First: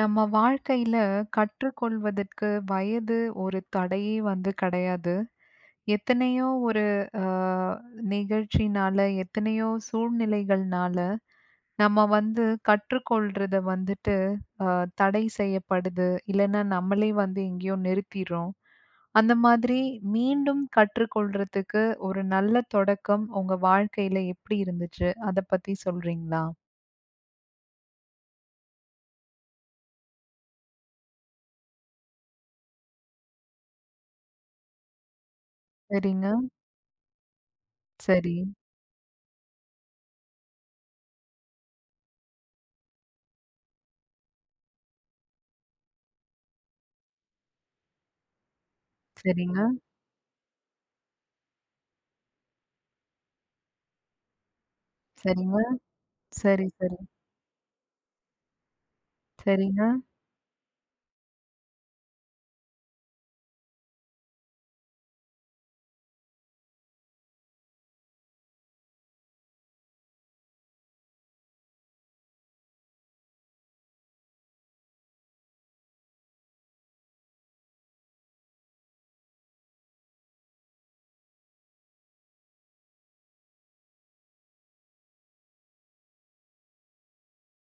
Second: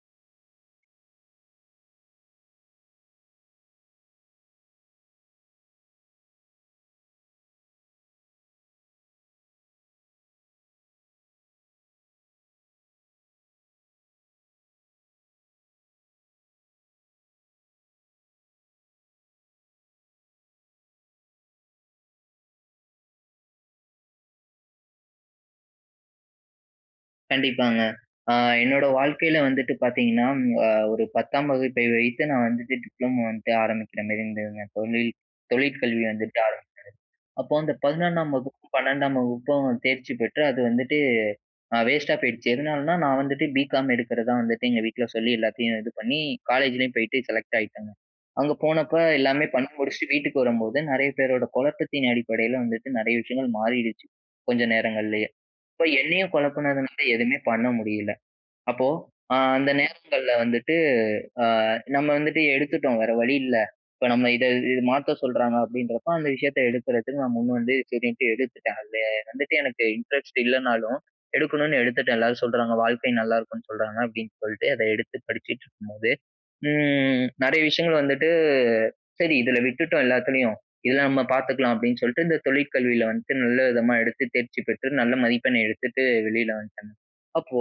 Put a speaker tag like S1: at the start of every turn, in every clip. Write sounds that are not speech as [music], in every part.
S1: நம்ம வாழ்க்கையில கற்றுக் கொள்வதற்கு வயது ஒரு தடையே வந்து கெடையாது. எத்தனையோ ஒரு அ நிகழ்ச்சினால எத்தனையோ சூழ்நிலைகள்னால நம்ம வந்து கற்றுக்கொள்றத வந்துட்டு அ தடை செய்யப்படுது. இல்லன்னா, நம்மளே வந்து எங்கேயோ நிறுத்திட்றோம். அந்த மாதிரி மீண்டும் கற்றுக் கொள்றதுக்கு ஒரு நல்ல தொடக்கம் உங்க வாழ்க்கையில எப்பிடி இருந்துச்சு? அத பத்தி சொல்றீங்களா?
S2: கண்டிப்பாங்க. அ என்னோட வாழ்க்கையில வந்துட்டு பார்த்தீங்கன்னா அ ஒரு 10தாம் வகுப்பை வைத்து நான் வந்துட்டு டிப்ளமோ வந்துட்டு ஆரம்பிக்கிறமாரி இருந்ததுங்க. தொழில் தொழிற்கல்வி
S1: சரிங்க.
S2: வந்துட்டு ஆரம்பிச்சது. அப்போ அந்த 11னாம்
S1: சரி.
S2: வகுப்பு, 12டாம் வகுப்பும் தேர்ச்சி பெற்று, அது வந்துட்டு அ வேஸ்டா போயிருச்சு. எதுனாலனா நான் வந்துட்டு பிகாம் எடுக்கிறதா வந்துட்டு எங்க வீட்ல சொல்லி எல்லாத்தையும் இது பண்ணி, காலேஜ்லேயும் போயிட்டு செலக்ட் ஆயிட்டேங்க. அங்கே போனப்ப எல்லாமே
S1: சரிங்க.
S2: பண்ணி முடிச்சுட்டு வீட்டுக்கு வரும்போதுதான் நிறைய பேரோட குழப்பத்தின் அடிப்படையில வந்துட்டு நிறைய விஷயங்கள் மாறிருச்சு. கொஞ்ச நேரங்கள்லேயே.
S1: சரிங்க.
S2: இப்போ என்னையும்
S1: சரி, சரி.
S2: குழப்பினதுனால எதுவுமே பண்ண முடியல. அப்போ அ அந்த
S1: சரிங்க.
S2: நேரங்கள்ல வந்துட்டு, அ நம்ம வந்துட்டு எடுத்துட்டோம் வேற வழி இல்ல. இப்போ நம்ம இத இது மாத்த சொல்றாங்க அப்பிடின்றப்போ அந்த விஷயத்த எடுக்கிறதுக்கு நான் முன் வந்து சரின்ட்டு எடுத்துட்டேன். அதில வந்துட்டு எனக்கு இன்டரெஸ்ட் இல்லனாலும், எடுக்கணுன்னு எடுத்துட்டேன், எல்லாரும் சொல்றாங்க. வாழ்க்கை நல்லாயிருக்கும்னு சொல்றாங்க, அப்பிடின்னு சொல்லிட்டு அத எடுத்து படிச்சிட்டு இருக்கும்போது, ம். நிறைய விஷயங்கள் வந்துட்டு, சரி இதுல விட்டுட்டோம் எல்லாத்துலயும். இதுல நம்ம பார்த்துக்கலாம் அப்பிடின்னு சொல்ட்டு இந்த தொழிற்கல்வியில வந்துட்டு நல்ல விதமா எடுத்து தேர்ச்சி பெற்று, நல்ல மதிப்பெண் எடுத்துட்டு வெளில வந்துட்டேங்க. அப்போ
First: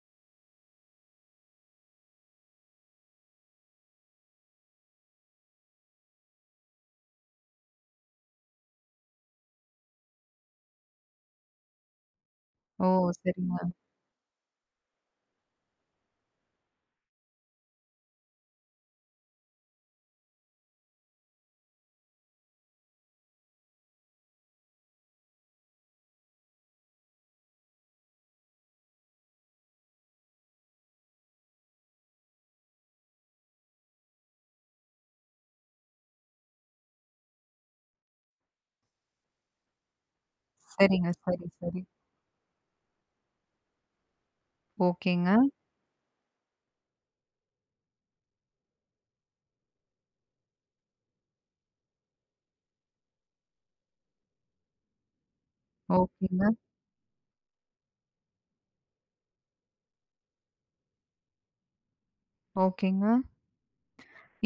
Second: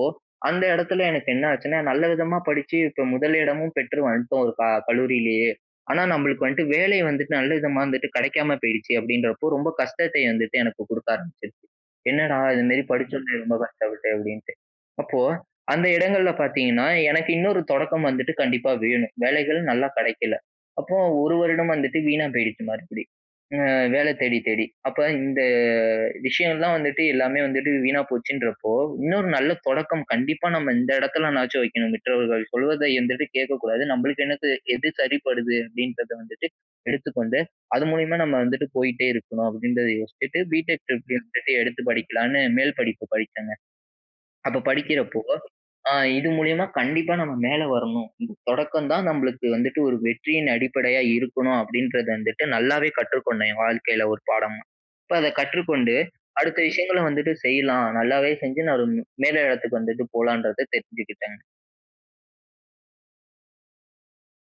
S2: அந்த இடத்துல எனக்கு என்ன ஆச்சுன்னா, நல்ல விதமா படிச்சு இப்போ முதல் இடமும் பெற்று வந்துட்டோம், ஒரு க கல்லூரியிலேயே. ஆனா, நம்மளுக்கு வந்துட்டு வேலை வந்துட்டு நல்ல விதமா வந்துட்டு கிடைக்காம போயிருச்சு, அப்பிடின்றப்போ ரொம்ப கஷ்டத்தை வந்துட்டு எனக்கு கொடுக்க ஆரம்பிச்சிது. என்னடா, இதுமாரி
S1: ஓ!
S2: படிச்சோமோ ரொம்ப
S1: சரிங்க.
S2: கஷ்டப்பட்டு, அப்பிடின்னுட்டு, அப்போ அந்த இடங்கள்ல பார்த்தீங்கன்னா, எனக்கு இன்னொரு தொடக்கம் வந்துட்டு கண்டிப்பா வேணும். வேலைகள் நல்லா கிடைக்கல. அப்போ 1 வருடம் வந்துட்டு வீணா போயிடுச்சு மறுபடி. அ வேலை தேடி, தேடி. அப்ப இந்த விஷயோல்லாம் வந்துட்டு எல்லாமே வந்துட்டு வீணா போச்சுன்றப்போ, இன்னொரு நல்ல தொடக்கம் கண்டிப்பா நம்ம இந்த இடத்துலனாச்சும் வைக்கணும், மற்றவர்கள் சொல்வதை இந்தவாட்டி கேட்கக்கூடாது. நம்மளுக்கு என்னது எது சரிப்படுது? அப்பிடின்றத வந்துட்டு எடுத்துக்கொண்டு அது மூலியமா நம்ம வந்துட்டு போயிட்டே இருக்கணும். அப்பிடின்றத யோசிச்சுட்டு, பிடெக்
S1: சரிங்க.
S2: ட்ரிபிள்ளி இன்னு
S1: சரி,
S2: சொல்லி எடுத்து
S1: சரி.
S2: படிக்கலான்னு மேல் படிப்பு படிச்சேங்க. அப்ப படிக்கிறப்போ
S1: ஓகேங்க.
S2: அ இது மூலியமா கண்டிப்பா நம்ம மேலே வரணும். ம். தொடக்கம் தான் நம்மளுக்கு வந்துட்டு ஒரு வெற்றியின் அடிப்படையா இருக்கணும் அப்பிடின்றத வந்துட்டு நல்லாவே கற்றுக்கொண்டேன் என் வாழ்க்கையில ஒரு பாடமா. இப்ப அத கற்றுக்கொண்டு
S1: ஓகேங்க.
S2: அடுத்த விஷயங்களை வந்துட்டு செய்யலாம், நல்லாவே செஞ்சு நான் ஒரு மேல இடத்துக்கு வந்துட்டு போலான்றத தெரிஞ்சுக்கிட்டேங்க.
S1: ஓகேங்க.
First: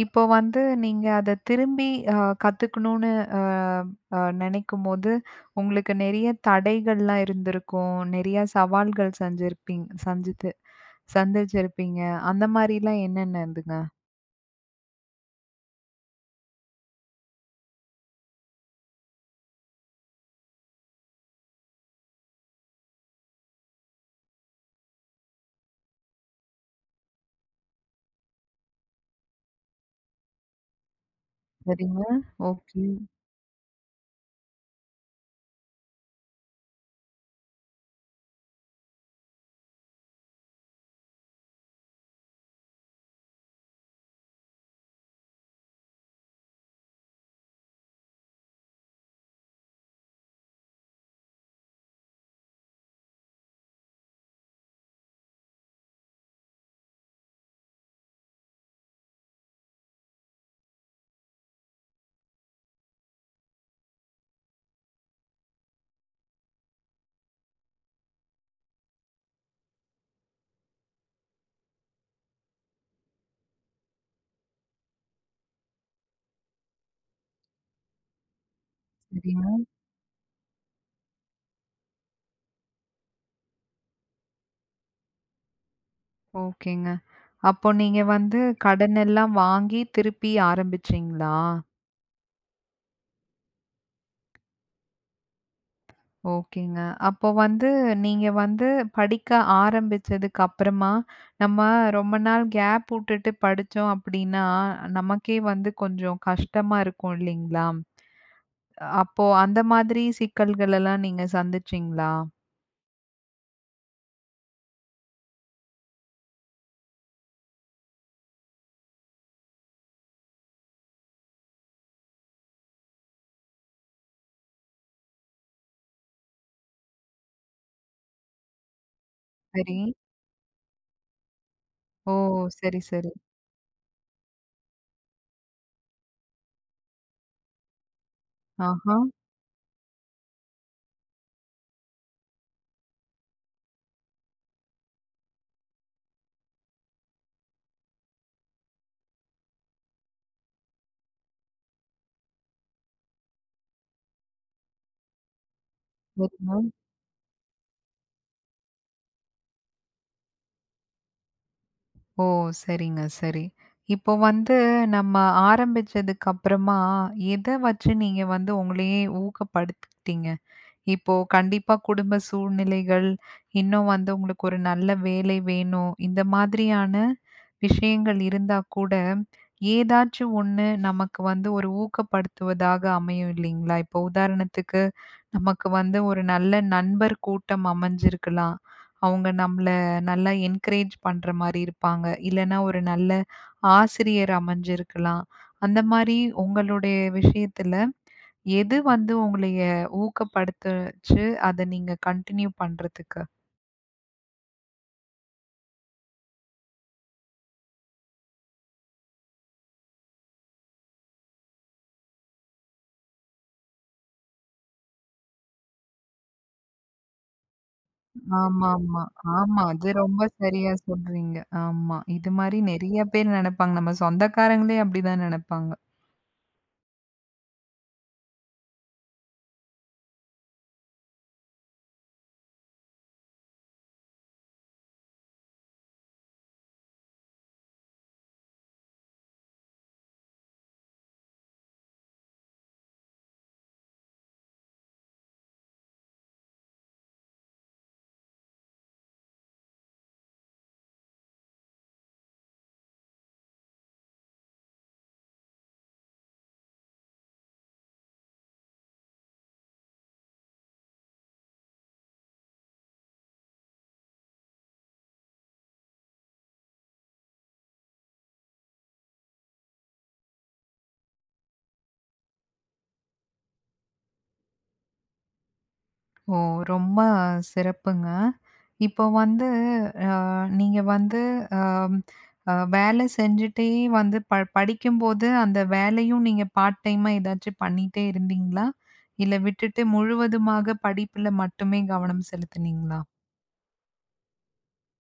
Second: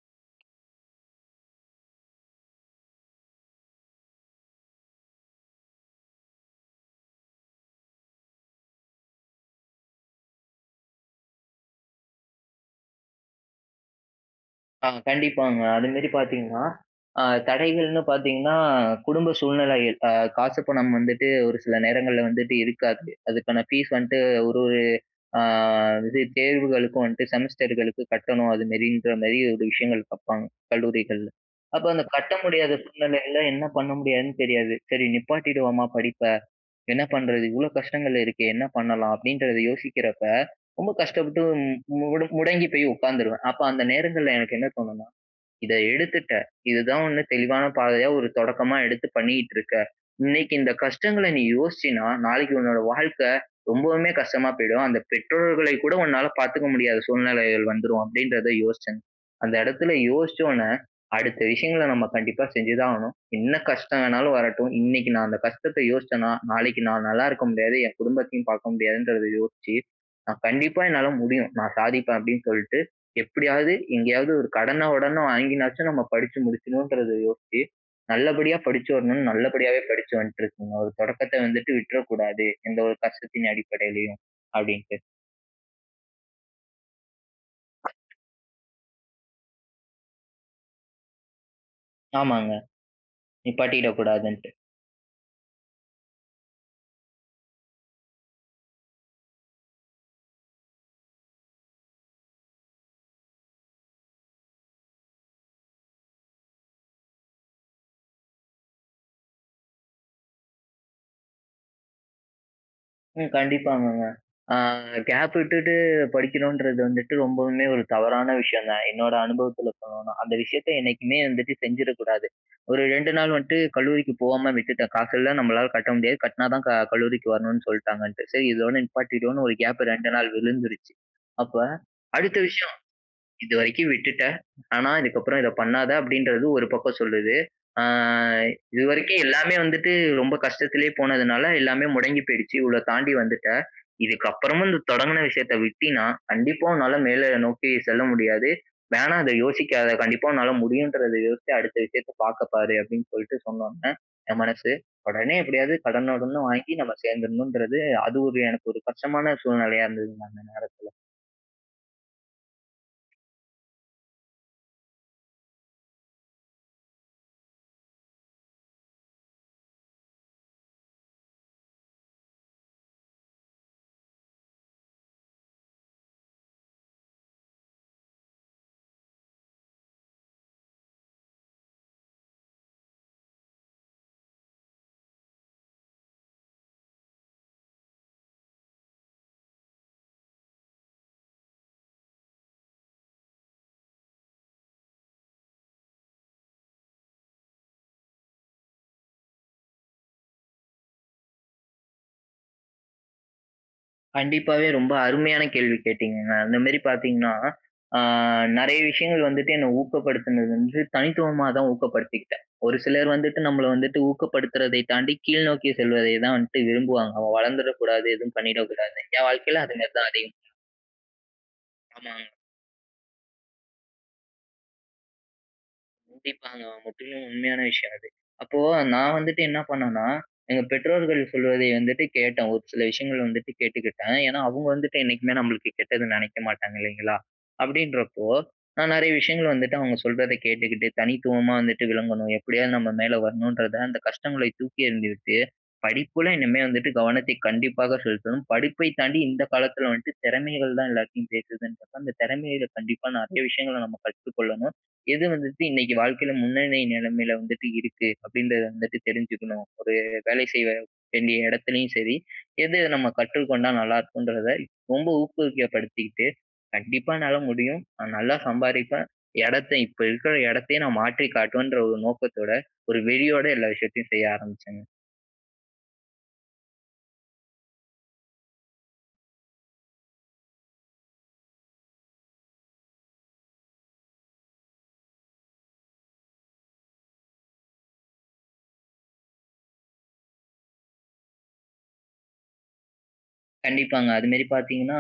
S1: இப்போ வந்து நீங்க அத திரும்பி, அ கத்துக்கணுனு அ, அ நினைக்கும்போது, உங்களுக்கு நிறைய தடைகள்லாம் இருந்திருக்கும். நிறைய சவால்கள் செஞ்சிருப்பிங் சஞ்சித்து சந்திச்சிருப்பீங்க. அந்த மாதிரிலாம் என்னென்ன இருந்ததுங்க?
S2: ஆ கண்டிப்பாங்க. அதுமேரி பார்த்தீங்கன்னா, அ தடைகள்னு பார்த்தீங்கன்னா, குடும்ப சூழ்நிலைகள் அ காசு, பணம் வந்துட்டு ஒரு சில நேரங்கள்ல வந்துட்டு இருக்காது. அதுக்கான ஃபீஸ் வந்துட்டு ஒரு அ இது தேர்வுகளுக்கும் வந்துட்டு செமஸ்டர்களுக்கு கட்டணும், அதுமாரின்றமாரி ஒரு விஷயங்கள் பார்ப்பாங்க, கல்லூரிகள்ல. அப்போ
S1: சரிங்க,
S2: அந்த கட்ட முடியாத
S1: ஓகே.
S2: சூழ்நிலைகள்ல, என்ன பண்ண முடியாதுன்னு தெரியாது. "சரி நிப்பாட்டிடுவோமா, படிப்ப. என்ன பண்ணுறது, இவ்ளோ கஷ்டங்கள் இருக்கே. என்ன பண்ணலாம்?" அப்பிடின்றத யோசிக்கிறப்ப, ரொம்ப கஷ்டப்பட்டு மு முடங்கி போய் உட்கார்ந்துருவேன். அப்ப அந்த நேரங்கள்ல எனக்கு என்ன தோணுனா, "இத எடுத்துட்ட, இதுதான் 1 தெளிவான பாதையா, ஒரு தொடக்கமா எடுத்து பண்ணிகிட்டு இருக்க. இன்னைக்கி இந்த கஷ்டங்கள நீ யோசிச்சேன்னா, நாளைக்கி உன்னோட வாழ்க்கை, ரொம்பவுமே கஷ்டமா போயிடும். அந்த பெற்றோர்களை கூட உன்னால பார்த்துக்க முடியாத சூழ்நிலைகள் வந்துரும்." அப்பிடின்றத யோசிச்சேன். அந்த இடத்துல யோசிச்ச ஒண்ணே, அடுத்த விஷயங்கள நம்ம கண்டிப்பா செஞ்சுதான் ஆகணும். என்ன கஷ்டம் வேணாலும் வரட்டும், இன்னைக்கு நான் அந்த கஷ்டத்த யோசிச்சேன்னா, நாளைக்கு நான் நல்ல இருக்க முடியாது. என் குடும்பத்தையும் பார்க்க முடியாதுன்றத யோசிச்சி நான், "கண்டிப்பா என்னால முடியும். நான் சாதிப்பேன்" அப்பிடின்னு சொல்லிட்டு, எப்படியாவது, எங்கேயாவது ஒரு கடன, உடன வாங்கினாச்சும், நம்ம படிச்சு முடிச்சுடணுன்றத யோசிச்சு, நல்லபடியா படிச்சு வரணும்னு,
S1: சரிங்க.
S2: நல்லபடியாவே படிச்சு வந்துட்டு இருக்கேங்க." ஒரு தொடக்கத்த வந்துட்டு விட்றக்கூடாது. எந்த ஒரு கஷ்டத்தின் அடிப்படையிலயும்", அப்படின்ட்டு.
S1: ஓகேங்க. அப்ப நீங்க வந்து கடனெல்லாம் வாங்கி திருப்பி ஆரம்பிச்சீங்களா?
S2: ஆமாங்க. நிப்பாட்டிடக் கூடாதுன்ட்டு.
S1: ஓகேங்க. அப்ப வந்து நீங்க வந்து படிக்க ஆரம்பிச்சதுக்கு அப்பறமா நம்ம ரொம்ப நாள் கேப் வுட்டுட்டு படிச்சோம் அப்படீன்னா, நமக்கே வந்து கொஞ்சம் கஷ்டமா இருக்கும் இல்லிங்களா? அப்போ அந்த மாதிரி சிக்கல்களல்லாம் நீங்க சந்திச்சீங்களா?
S2: ம். கண்டிப்பாங்கங்க. அ கேப் விட்டுட்டு படிக்கணுன்றது வந்துட்டு ரொம்பவுமே ஒரு தவறான விஷயம்தான், என்னோட அனுபவத்துல சொல்லணும்னா. அந்த விஷயத்தை என்னைக்குமே வந்துட்டு செஞ்சிடக்கூடாது. ஒரு 2 நாள் வந்துட்டு கல்லூரிக்கு போகாம விட்டுட்டேன். காசு இல்ல நம்மளால கட்ட முடியாது, கட்டுனா தான் க கல்லூரிக்கு வரணுன்னு சொல்லிட்டாங்கன்ட்டு. சரி இதோட நிப்பாட்டிடுவோனு ஒரு கேப்
S1: சரி.
S2: 2 நாள் விழுந்துருச்சு. அப்ப
S1: ஓ!
S2: அடுத்த விஷயம்
S1: சரி, சரி.
S2: "இதுவரைக்கும் விட்டுட்ட, ஆனா இதுக்கப்பறம் இதை பண்ணாத." அப்படின்றது ஒரு பக்கம் சொல்லுது. "அ இது
S1: ஆஹா.
S2: வரைக்கும் எல்லாமே வந்துட்டு ரொம்ப கஷ்டத்திலே போனதுனால, எல்லாமே முடங்கி போயிடுச்சு. இவ்வளோ தாண்டி வந்துட்ட. இதுக்கப்புறமும் இந்த தொடங்கின விஷயத்தை விட்டீனா, கண்டிப்பா உன்னால மேல நோக்கி செல்ல முடியாது. வேணா அதை யோசிக்காத! கண்டிப்பா உன்னால முடியுன்றத யோசிச்சு அடுத்த விஷயத்தை பார்க்க பாரு." அப்படின்னு சொல்லிட்டு சொன்ன உடனே என் மனசு, உடனே எப்படியாவது கடன உடன
S1: [unintelligible]
S2: வாங்கி நம்ம சேர்ந்துடணுன்றது, அது ஒரு எனக்கு ஒரு கஷ்டமான சூழ்நிலையா இருந்ததுங்க, அந்த நேரத்தில.
S1: ஓ! சரிங்க, சரி. இப்ப வந்து நம்ம ஆரம்பிச்சதுக்கு அப்பறமா, எத வச்சு நீங்க வந்து உங்களையே ஊக்கப்படுத்திக்கிட்டீங்க? இப்போ கண்டிப்பா குடும்ப சூழ்நிலைகள், இன்னும் வந்து உங்களுக்கு ஒரு நல்ல வேலை வேணும், இந்த மாதிரியான விஷயங்கள் இருந்தா கூட, ஏதாச்சு ஒண்ணு நமக்கு வந்து ஒரு ஊக்கப்படுத்துவதாக அமையும் இல்லிங்களா? இப்ப உதாரணத்துக்கு நமக்கு வந்து, ஒரு நல்ல நண்பர் கூட்டம் அமஞ்சிருக்கலாம். அவங்க நம்மள நல்லா என்கரேஜ் பண்ற மாரி இருப்பாங்க. இல்லன்னா ஒரு நல்ல ஆசிரியர் அமஞ்சிருக்கலாம். அந்த மாரி உங்களுடைய விஷயத்துல, எது வந்து உங்களைய ஊக்கப்படுத்துச்சு? அத நீங்க கண்டினியூ பண்றதுக்கு?
S2: கண்டிப்பாவே ரொம்ப அருமையான கேள்வி கேட்டீங்கங்க. அந்த மாதிரி பார்த்தீங்கன்னா, அ நிறைய விஷயங்கள் வந்துட்டு என்ன ஊக்கப்படுத்துனது வந்து தனித்துவமா தான் ஊக்கப்படுத்திக்கிட்டேன். ஒரு சிலர் வந்துட்டு நம்பள வந்துட்டு ஊக்கப்படுத்துறதை தாண்டி, கீழ் நோக்கி செல்வதை தான் வன்ட்டு விரும்புவாங்க. அவன் வளர்ந்துற கூடாது, எதுவும்
S1: ஆமாமா.
S2: பண்ணிடக்கூடாதுன்னு. என் வாழ்க்கைல
S1: ஆமா.
S2: அது
S1: அது
S2: மாதிரி தான்
S1: ரொம்ப
S2: அதிகமா [unintelligible]
S1: சரியா சொல்றீங்க. ஆமா, இது
S2: ஆமாங்க.
S1: மாரி நெறைய பேர் நெனப்பாங்க, நம்ம சொந்தக்காரங்களே அப்படிதான் நெனப்பாங்க.
S2: கண்டிப்பாங்க. முற்றிலும் உண்மையான விஷயம் அது. அப்போ நான் வந்துட்டு என்ன பண்ணன்னா, எங்க பெற்றோர்கள் சொல்வதை வந்துட்டு கேட்டேன். ஒரு சில விஷயங்கள் வந்துட்டு கேட்டுக்கிட்டேன். ஏன்னா அவங்க வந்துட்டு, என்னைக்குமே நம்பளுக்கு கெட்டது நெனைக்க மாட்டாங்க, இல்லைங்களா? அப்படின்றப்போ, நான் நெறைய விஷயங்கள் வந்துட்டு அவங்க சொல்றத கேட்டுக்கிட்டு, தனித்துவமா வந்துட்டு விளங்கணும். எப்படியாவது நம்ம மேலே வரணும்ன்றத அந்த கஷ்டங்களைத் தூக்கியெறிந்து விட்டு, படிப்புல இனிமே வந்துட்டு கவனத்தைக் கண்டிப்பாக செலுத்தணும். படிப்பை தாண்டி இந்த காலத்துல வந்துட்டு திறமைகள் தான் எல்லாத்தையும் பேசுதுன்றப்ப, அந்த திறமையில கண்டிப்பா நெறைய விஷயங்கள நம்ம கற்றுக்கொள்ளணும். "எது வந்துட்டு இன்னைக்கு வாழ்க்கையில முன்னனி நிலமையில வந்துட்டு இருக்கு?" அப்படின்றத வந்துட்டு தெரிஞ்சுக்கணும். ஒரு வேலை செய்ய வேண்டிய இடத்திலயும் சரி, எது நம்ம கற்றுக்கொண்டா நல்லா இருக்குன்றத, ரொம்ப ஊக்கப்படுத்திக்கிட்டு, கண்டிப்பா என்னால முடியும்! நான் நல்லா சம்பாரிப்பேன்! இடத்த இப்ப இருக்கிற இடத்தையே நா மாற்றி காட்டுவேன்ற ஒரு நோக்கத்தோட, ஒரு வெறியோட எல்லா விஷயத்தையும் செய்ய ஆரம்பிச்சேங்க.
S1: ஓ! ரொம்ப சிறப்புங்க. இப்ப வந்து அ நீங்க வந்து அ அ வேலை செஞ்சுட்டே வந்து ப படிக்கும்போது அந்த வேலையும் நீங்க பார்ட் டைமா ஏதாச்சும் பண்ணிட்டே இருந்தீங்களா? இல்ல விட்டுட்டு முழுவதுமாக படிப்பில மட்டுமே கவனம் செலுத்துனீங்களா?
S2: கண்டிப்பாங்க. அதுமாரி பார்த்தீங்கன்னா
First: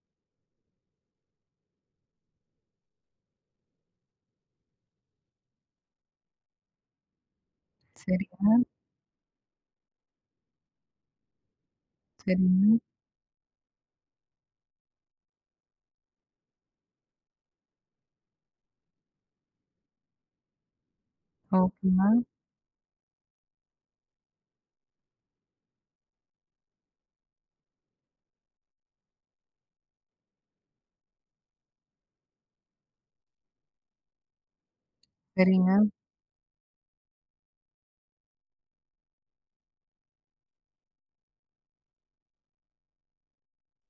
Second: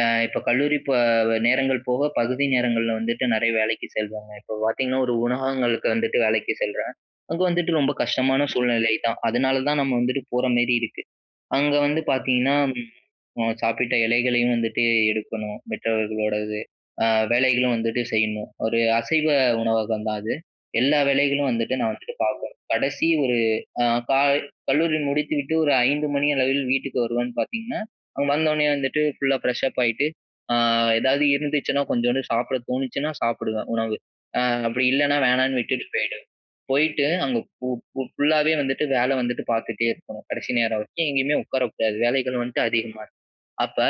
S2: அ இப்ப கல்லூரி ப நேரங்கள் போக பகுதி நேரங்கள்ல வந்துட்டு நெறைய வேலைக்கு செல்வாங்க. இப்ப பார்த்தீங்கன்னா ஒரு உணகங்களுக்கு வந்துட்டு வேலைக்கு செல்றேன். அங்க வந்துட்டு ரொம்ப கஷ்டமான
S1: சரிங்க.
S2: சூழ்நிலை தான். அதனால தான் நம்ம வந்துட்டு போற மாரி இருக்கு. அங்க வந்து பார்த்தீங்கன்னா
S1: சரிங்க.
S2: ம் அ சாப்பிட்ட இலைகளையும் வந்துட்டு எடுக்கணும், மற்றவர்களுடையது. அ வேலைகளும் வந்துட்டு செய்யணும். ஒரு அசைவ உணவகம் தான் அது. எல்லா வேலைகளும் வந்துட்டு நான் வந்துட்டு
S1: ஓகேங்க.
S2: பார்க்கணும். கடைசி ஒரு அ க கல்லூரி முடித்துவிட்டு ஒரு 5 மணி அளவில் வீட்டுக்கு வருவேன் பார்த்தீங்கன்னா, அங்க வந்தோனே வந்துட்டு ஃபுல்லா ஃப்ரெஷ் அப் ஆயிட்டு அ எதாவது இருந்துச்சுன்னா கொஞ்சோண்டு சாப்பிட தோணுச்சுனா சாப்பிடுவேன் உணவு. அ அப்படி இல்லைனா வேணான்னு
S1: சரிங்க.
S2: விட்டுட்டு போயிடுவேன். போயிட்டு அங்க ஃபு ஃபு ஃபுல்லாவே வந்துட்டு வேலை வந்துட்டு பார்த்துட்டே இருக்கணும். கடைசி நேரம் வரைக்கும் எங்கேயுமே உட்காரக்கூடாது. வேலைகள் வந்துட்டு அதிகமாருக்கும். அப்ப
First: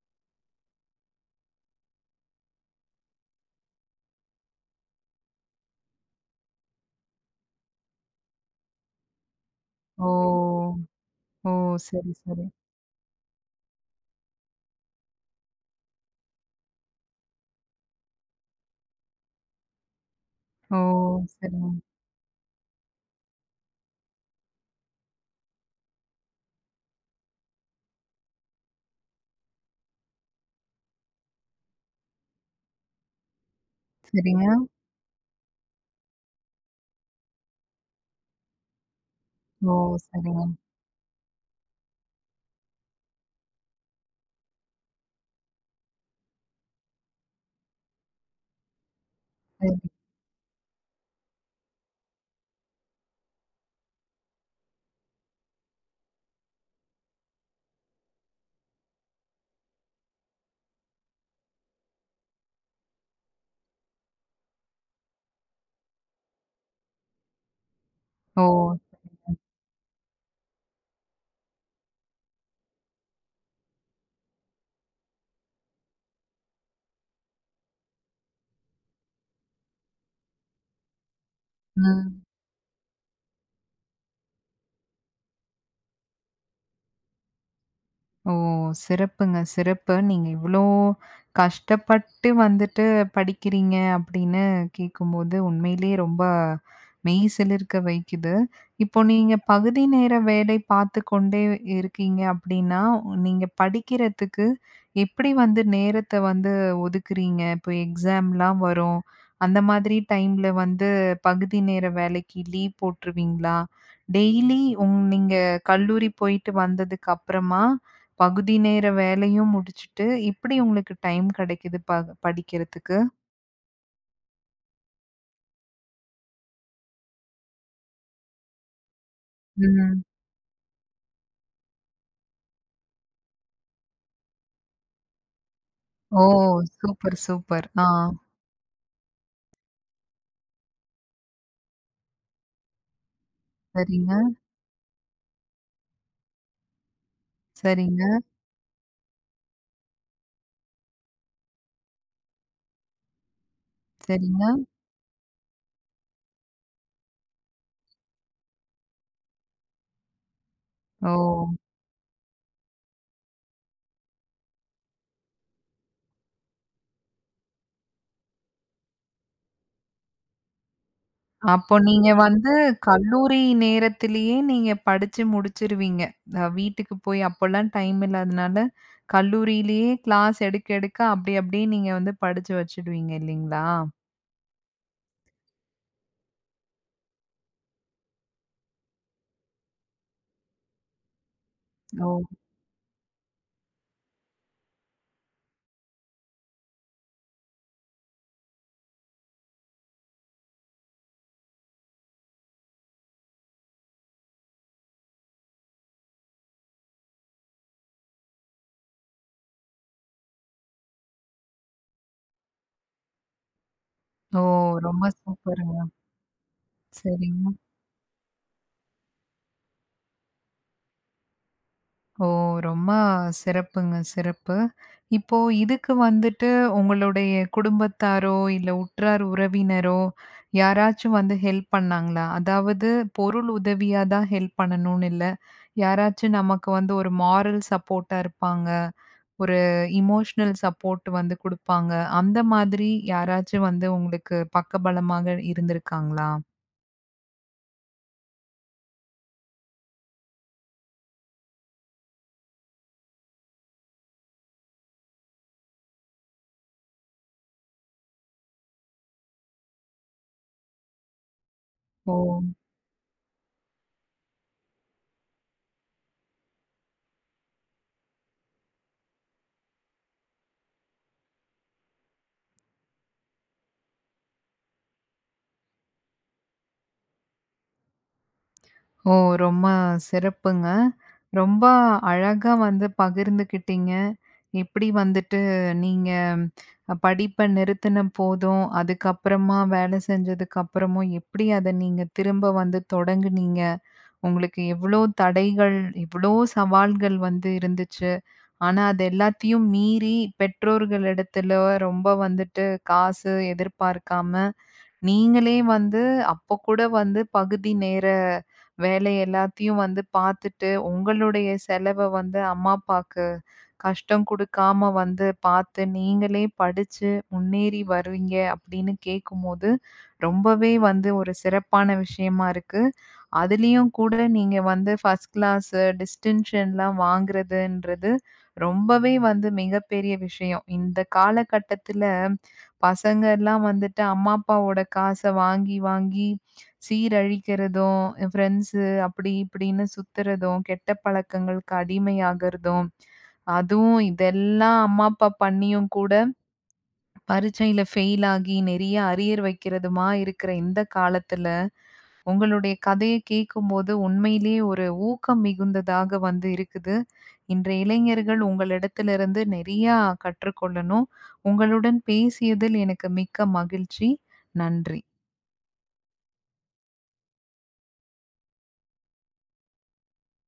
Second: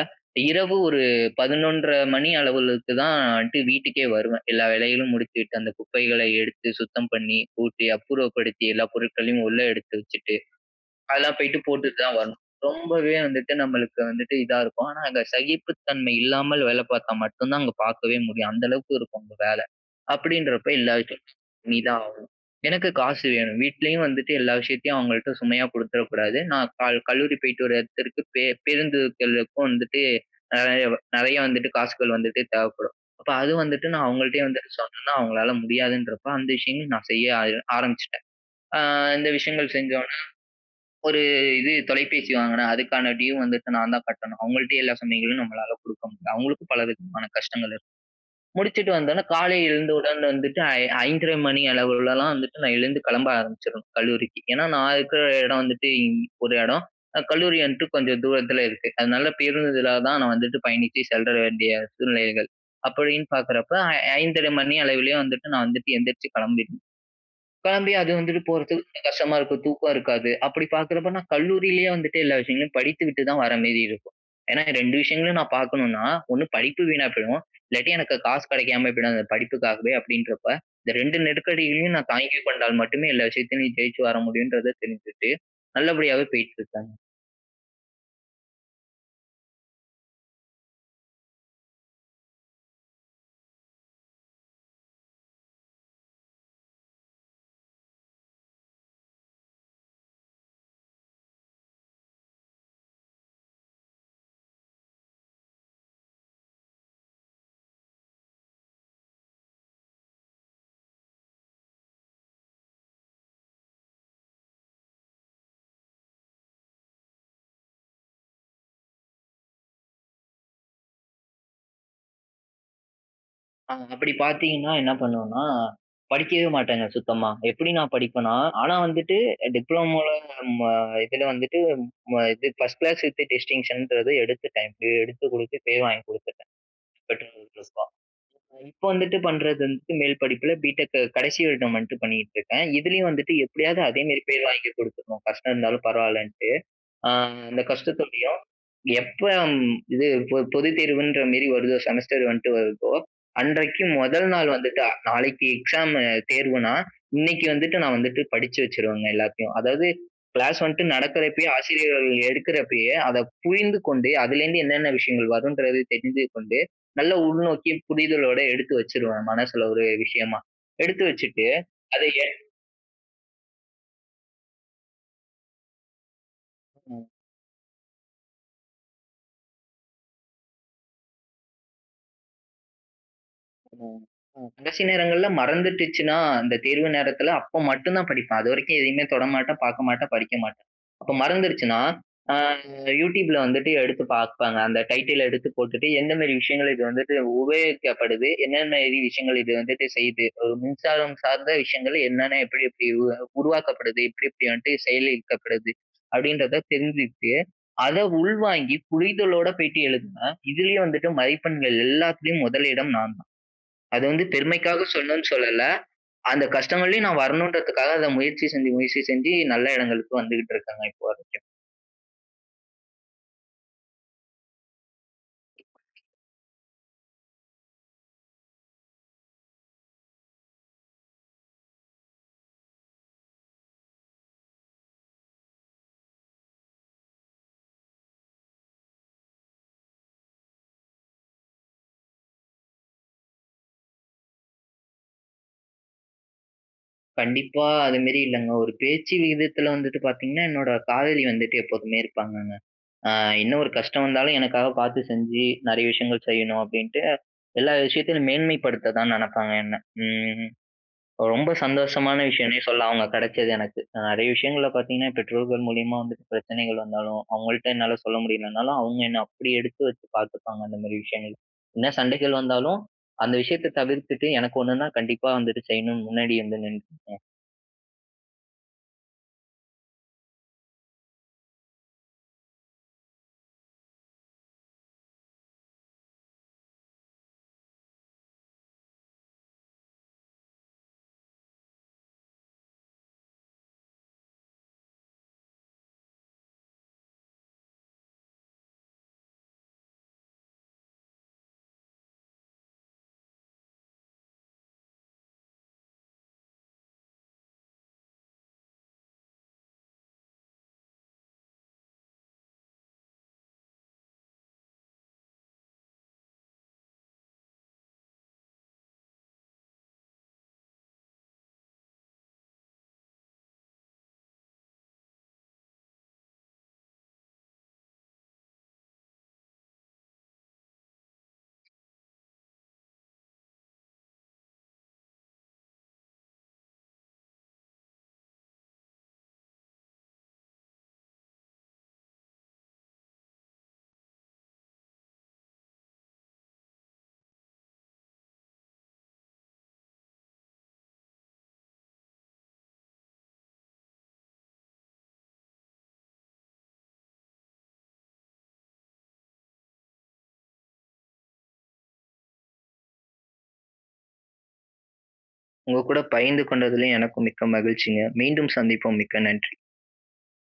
S2: இரவு ஒரு 11.30 மணி அளவிலுக்கு தான்டு வீட்டுக்கே வருவேன் எல்லா வேலைகளும் முடிச்சுட்டு. அந்த குப்பைகளை எடுத்து சுத்தம் பண்ணி, கூட்டி அப்புறப்படுத்தி, எல்லா பொருட்களையும் உள்ள எடுத்து
S1: ஓ!
S2: வச்சுட்டு, அதெல்லாம்
S1: ஓ!
S2: போய்ட்டு போட்டுட்டு
S1: சரி,
S2: தான் வரணும்.
S1: சரி.
S2: ரொம்பவே வந்துட்டு நம்மளுக்கு வந்துட்டு இதா இருக்கும். ஆனா அங்க சகிப்பு தன்மை இல்லாமல் வேலை பார்த்தா மட்டும் தான் அங்க பார்க்கவே முடியும். அந்த அளவுக்கு இருக்கும் அங்க வேலை. அப்படின்றப்ப
S1: ஓ!
S2: எல்லா விஷயத்தையும்
S1: சரிங்க.
S2: பண்ணிதாகணும். எனக்கு காசு வேணும். வீட்லயும் வந்துட்டு எல்லா விஷயத்தையும் அவங்கள்ட்ட சுமையா குடுத்துறக் கூடாது. நான் கால் கல்லூரி போய்ட்டு வரத்திற்கு பே பேருந்துக்களுக்கும் வந்துட்டு அ நெறைய வந்துட்டு காசுகள் வந்துட்டு தேவைப்படும். அப்ப அது வந்துட்டு நான் அவங்கள்ட்டேயே
S1: சரிங்க.
S2: வந்துட்டு சொன்னேனா அவங்களால முடியாதுன்றப்போ அந்த விஷயங்கள நான் செய்ய ஆய ஆரம்பிச்சுட்டேன். அ இந்த
S1: ஓ!
S2: விஷயங்கள் செஞ்ச உடனே
S1: சரிங்க.
S2: ஒரு இது தொலைபேசி வாங்கினேன். அதுக்கான டியூ வந்துட்டு நான் தான் கட்டணும். அவங்கள்ட்டே எல்லா சமயங்களும் நம்மளால குடுக்க முடில. அவங்களுக்கும் பல விதமான கஷ்டங்கள் இருக்கு. முடிச்சுட்டு வந்தோனே காலை
S1: சரி.
S2: எழுந்தவுடன் வந்துட்டு ஐந் 5.30 மணி அளவிலலாம் வந்துட்டு நான் எழுந்து கிளம்ப ஆரம்பிச்சுறனும் கல்லூரிக்கு. ஏன்னா நான் இருக்கிற இடம் வந்துட்டு இ ஒரு இடம். அ கல்லூரி வந்துட்டு கொஞ்சம் தூரத்தில இருக்கு. அதனால பேருந்துதலா தான் நான் வந்துட்டு பயணித்து செல்ற வேண்டிய சூழ்நிலைகள். அப்படின்னு பார்க்குறப்போ ஐ 5.30 மணி அளவிலேயே வந்துட்டு நான் வந்துட்டு எந்திரிச்சு கிளம்பிடணும். கிளம்பி அது வந்துட்டு
S1: ஓ!
S2: போறதுக்கு கொஞ்ச
S1: சரிங்க.
S2: கஷ்டமா இருக்கும். தூக்கம் இருக்காது. அப்படி பார்க்கிறப்போ நான் கல்லூரியிலேயே வந்துட்டு எல்லா விஷயங்களையும் படித்து விட்டு தான் வர மாரி இருக்கும். ஏன்னா 2 விஷயங்களையும் நான் பார்க்கணும்னா 1 படிப்பு வீணா போயிடும். இல்லாட்டி எனக்கு காசு கிடைக்காம போய்டும் அந்த படிப்புக்காகவே அப்படின்றப்ப. இந்த 2 நெருக்கடிகளையும் நான்
S1: ம்.
S2: தாங்கி கொண்டால் மட்டுமே எல்லா விஷயத்திலும் நீ ஜெயிச்சு வர முடியும்ன்றத தெரிஞ்சுகிட்டு, நல்லபடியாவே போயிட்டு இருக்கேங்க.
S1: ஓ! சிறப்புங்க சிறப்பு. நீங்க இவ்ளோ கஷ்டப்பட்டு வந்துட்டு படிக்கிறீங்க அப்படின்னு கேட்கும்போது, உண்மையிலயே ரொம்ப மெய் சிலிர்க்க வைக்குது. இப்போ நீங்க பகுதி நேர வேலை பாத்து கொண்டே இருக்கீங்க அப்படின்னா, நீங்க படிக்கிறதுக்கு எப்படி வந்து நேரத்த வந்து ஒதுக்குறீங்க? இப்போ எக்ஸாம்லாம் வரும் அந்த மாதிரி டைம்ல வந்து பகுதி நேர வேலைக்கு லீவ் போட்டுருவீங்களா? டெய்லி உங் நீங்க கல்லூரி போயிட்டு வந்ததுக்கு அப்புறமா, பகுதி நேர வேலையும் முடிச்சுட்டு, எப்படி உங்களுக்கு டைம் கிடைக்குது ப படிக்கிறதுக்கு?
S2: அ அப்பிடி பாத்தீங்கன்னா என்ன பண்ணுவனா, படிக்கவே மாட்டேங்க சுத்தமா. எப்படி நான் படிப்பேனா ஆனா வந்துட்டு
S1: ம்.
S2: டிப்ளமோல ம இதுல வந்துட்டு ம இது 1 கிளாஸ் டிஸ்டிங்ஷன்றது எடுத்துட்டேன். எடுத்து குடுத்து பேர் வாங்கி
S1: ஓ!
S2: குடுத்துட்டேன்.
S1: Super, super. ஆ.
S2: [unintelligible] இப்போ வந்துட்டு பண்றது வந்துட்டு, மேல் படிப்பில பிடெக் கடைசி வருடம் வந்துட்டு பண்ணிட்டு இருக்கேன். இதுலயும் வந்துட்டு எப்படியாவது
S1: சரிங்க.
S2: அதேமாரி பேர் வாங்கி குடுத்துறணும், கஷ்டம் இருந்தாலும் பரவாயில்லன்ட்டு. அ அந்த
S1: சரிங்க.
S2: கஷ்டத்தோடயும், எப்போ ம் இது பொ பொதுத் தேர்வுன்ற மாரி வருதோ, செமஸ்டர் வந்துட்டு வருதோ, அன்றைக்கு மொதல் நாள்
S1: சரிங்க.
S2: வந்துட்டு நாளைக்கு எக்ஸாம் தேர்வுனா, இன்னைக்கு வந்துட்டு நான் வந்துட்டு படிச்சு வச்சுருவேங்க எல்லாத்தையும். அதாவது கிளாஸ் வந்துட்டு நடக்கிறப்பயே,
S1: ஓ!
S2: ஆசிரியர்கள் எடுக்கிறப்பயே, அதை புரிந்து கொண்டே அதிலேருந்து என்னென்ன விஷயங்கள் வருன்றதயும் தெரிந்து கொண்டு, நல்ல உள்நோக்கி புரிதலோடு எடுத்து வச்சுருவேன். மனசுல ஒரு விஷயமா. எடுத்து வச்சுட்டு
S1: அப்போ
S2: அத
S1: நீங்க
S2: எ
S1: வந்து கல்லூரி நேரத்திலயே நீங்க படிச்சு முடிசிச்சுருவீங்க. அ வீட்டுக்கு
S2: ம்.
S1: போயி அப்போலாம் டைம் இல்லாதனால, கல்லூரியிலயே கிளாஸ் எடுக்க எடுக்க அப்படி அப்படியே நீங்க வந்து படிச்சு வச்சுடுவீங்க இல்லீங்களா?
S2: ம், ம். கடைசி நேரங்கள்ல மறந்துடுச்சுனா, அந்த தேர்வு நேரத்துல அப்ப மட்டும் தான் படிப்பேன். அது வரைக்கும் எதையுமே தொட மாட்டேன், பார்க்க மாட்டேன், படிக்க மாட்டேன். அப்ப மறந்துருச்சுனா,
S1: ஓ!
S2: அ யூடியூப்ல வந்துட்டு எடுத்து பார்ப்பேங்க. அந்த டைட்டில எடுத்து போட்டுட்டு எந்த மாதிரி விஷயங்கள் இது வந்துட்டு உபயோகிக்கப்படுது. என்னென்ன இது விஷயங்கள் இது வந்துட்டு செய்யுது. ஒரு மின்சாரம் சார்ந்த விஷயங்கள் என்னென்ன எப்படி எப்படி உருவா உருவாக்கப்படுது. எப்படி எப்படி வந்துட்டு செயல்படுத்தப்படுது, அப்படின்றத தெரிஞ்சிகிட்டு, அத உள்வாங்கி புரிதலோட போயிட்டு எழுதினா, இதுலயும் வந்துட்டு மதிப்பெண்கள் எல்லாத்திலயும் முதலிடம் நான் தான். அது வந்து
S1: ஓ!
S2: பெருமைக்காக
S1: ரொம்ப
S2: சொல்லணும்னு சொல்லல,
S1: சூப்பருங்க.
S2: அந்த கஷ்டங்கலயும் நான்
S1: சரிங்க.
S2: வரணுன்றதுக்காக அத முயற்சி செஞ்சு முயற்சி செஞ்சு. நல்ல இடங்களுக்கு வந்துகிட்டு இருக்கேங்க இப்போ வரைக்கும்.
S1: ஓ! ரொம்ப அ சிறப்புங்க, சிறப்பு. இப்போ இதுக்கு வந்துட்டு உங்களுடைய குடும்பத்தாரோ இல்ல, உற்றார், உறவினரோ யாராச்சும் வந்து ஹெல்ப் பண்ணாங்களா? அதாவது பொருள் உதவியா தான் ஹெல்ப் பண்ணணும்னு இல்ல, யாராச்சும் நமக்கு வந்து ஒரு மோரல் சப்போர்ட்டா இருப்பாங்க. ஒரு எமோஷனல் சப்போர்ட் வந்து குடுப்பாங்க. அந்த மாதிரி யாராச்சும் வந்து உங்களுக்கு பக்க பலமாக இருந்துருக்காங்களா?
S2: கண்டிப்பா. அது மாதிரி இல்லங்க, ஒரு பேச்சு விகிதத்துல வந்துட்டு பாத்தீங்கன்னா, என்னோட காதலி வந்துட்டு எப்போதுமே இருப்பாங்கங்க. அ என்ன ஒரு கஷ்டம் வந்தாலும், எனக்காக பாத்து செஞ்சு நிறைய விஷயங்கள் செய்யணும் அப்படின்ட்டு, எல்லா விஷயத்துலயும் மேன்மைப்படுத்த தான் நினைப்பாங்க என்ன. ம். ரொம்ப
S1: ஓ!
S2: சந்தோஷமான விஷயமுனே சொல்லாம், அவங்க கிடைச்சது எனக்கு. நிறைய விஷயங்கள்ல பாத்தீங்கன்னா, பெற்றோர்கள் மூலியமா வந்துட்டு பிரச்சனைகள் வந்தாலும், அவங்கள்ட்ட என்னால சொல்ல முடியலனாலும், அவங்க என்ன அப்படி எடுத்து வச்சு பார்த்துப்பாங்க அந்த மாதிரி விஷயங்கள்ல. என்ன சண்டைகள் வந்தாலும், அந்த விஷயத்த தவிர்த்துட்டு எனக்கு ஒண்ணுனா கண்டிப்பா வந்துட்டு செய்யணும்னு முன்னாடி வந்து நின்றுப்பா
S1: ஓ! ரொம்ப சிறப்புங்க. ரொம்ப, அழகா வந்து பகிர்ந்துகிட்டிங்க. எப்பிடி வந்துட்டு நீங்க படிப்ப நிறுத்தின போதும், அதுக்கப்புறமா வேல செஞ்சதுக்கு அப்புறமும், எப்படி அத நீங்க திரும்ப வந்து தொடங்குனீங்க. உங்களுக்கு எவ்வளவு தடைகள்? எவ்வளோ சவால்கள்? வந்து இருந்துச்சு. ஆனா, அது எல்லாத்தையும் மீறி பெற்றோர்களிடத்துல ரொம்ப வந்துவிட்டு காசு எதிர்பார்க்காம, நீங்களே வந்து, அப்போ கூட வந்து பகுதி நேர வேல எல்லாத்தையும் வந்து பாத்துட்டு, உங்களுடைய செலவ வந்து அம்மா, அப்பாக்கு கஷ்டம் கொடுக்காம வந்து பாத்து, நீங்களே படிச்சி முன்னேறி வர்றீங்க. அப்படின்னு கேட்கும்போது ரொம்பவே வந்து ஒரு சிறப்பான விஷயமா இருக்கு. அதுலையும், கூட நீங்க வந்து 1ஸ்ட் கிளாஸ் டிஸ்டன்ஷன்லாம் வாங்குறதுன்றது ரொம்பவே வந்து மிகப்பெரிய விஷயம். இந்த காலகட்டத்துல, பசங்கள்லாம் வந்துட்டு அம்மா, அப்பாவோட காச வாங்கி வாங்கி சீரழிக்குறதும், ஃப்ரெண்ட்ஸு அப்படி, இப்படின்னு சுத்துறதும், கெட்ட பழக்கங்களுக்கு அடிமையாகுறதும் அதுவும் இதெல்லா அம்மா, அப்பா பண்ணியும் கூட பரீட்சையில ஃபெயிலாகி நிறைய அரியர் வைக்குறதுமா இருக்கிற இந்த காலத்துல, உங்களுடைய கதய கேட்கும்போது உண்மையிலேய ஒரு ஊக்கம் மிகுந்ததாக வந்து இருக்குது. இன்றைய இளைஞர்கள் உங்களிடத்துலிருந்து நிறையா கற்றுக் கொள்ளணும். உங்களுடன் பேசியதில் எனக்கு மிக்க மகிழ்ச்சி. நன்றி!
S2: உங்க கூட பகிர்ந்து கொண்டதுல, எனக்கும் மிக்க மகிழ்ச்சிங்க. மீண்டும் சந்திப்போம். மிக்க நன்றி!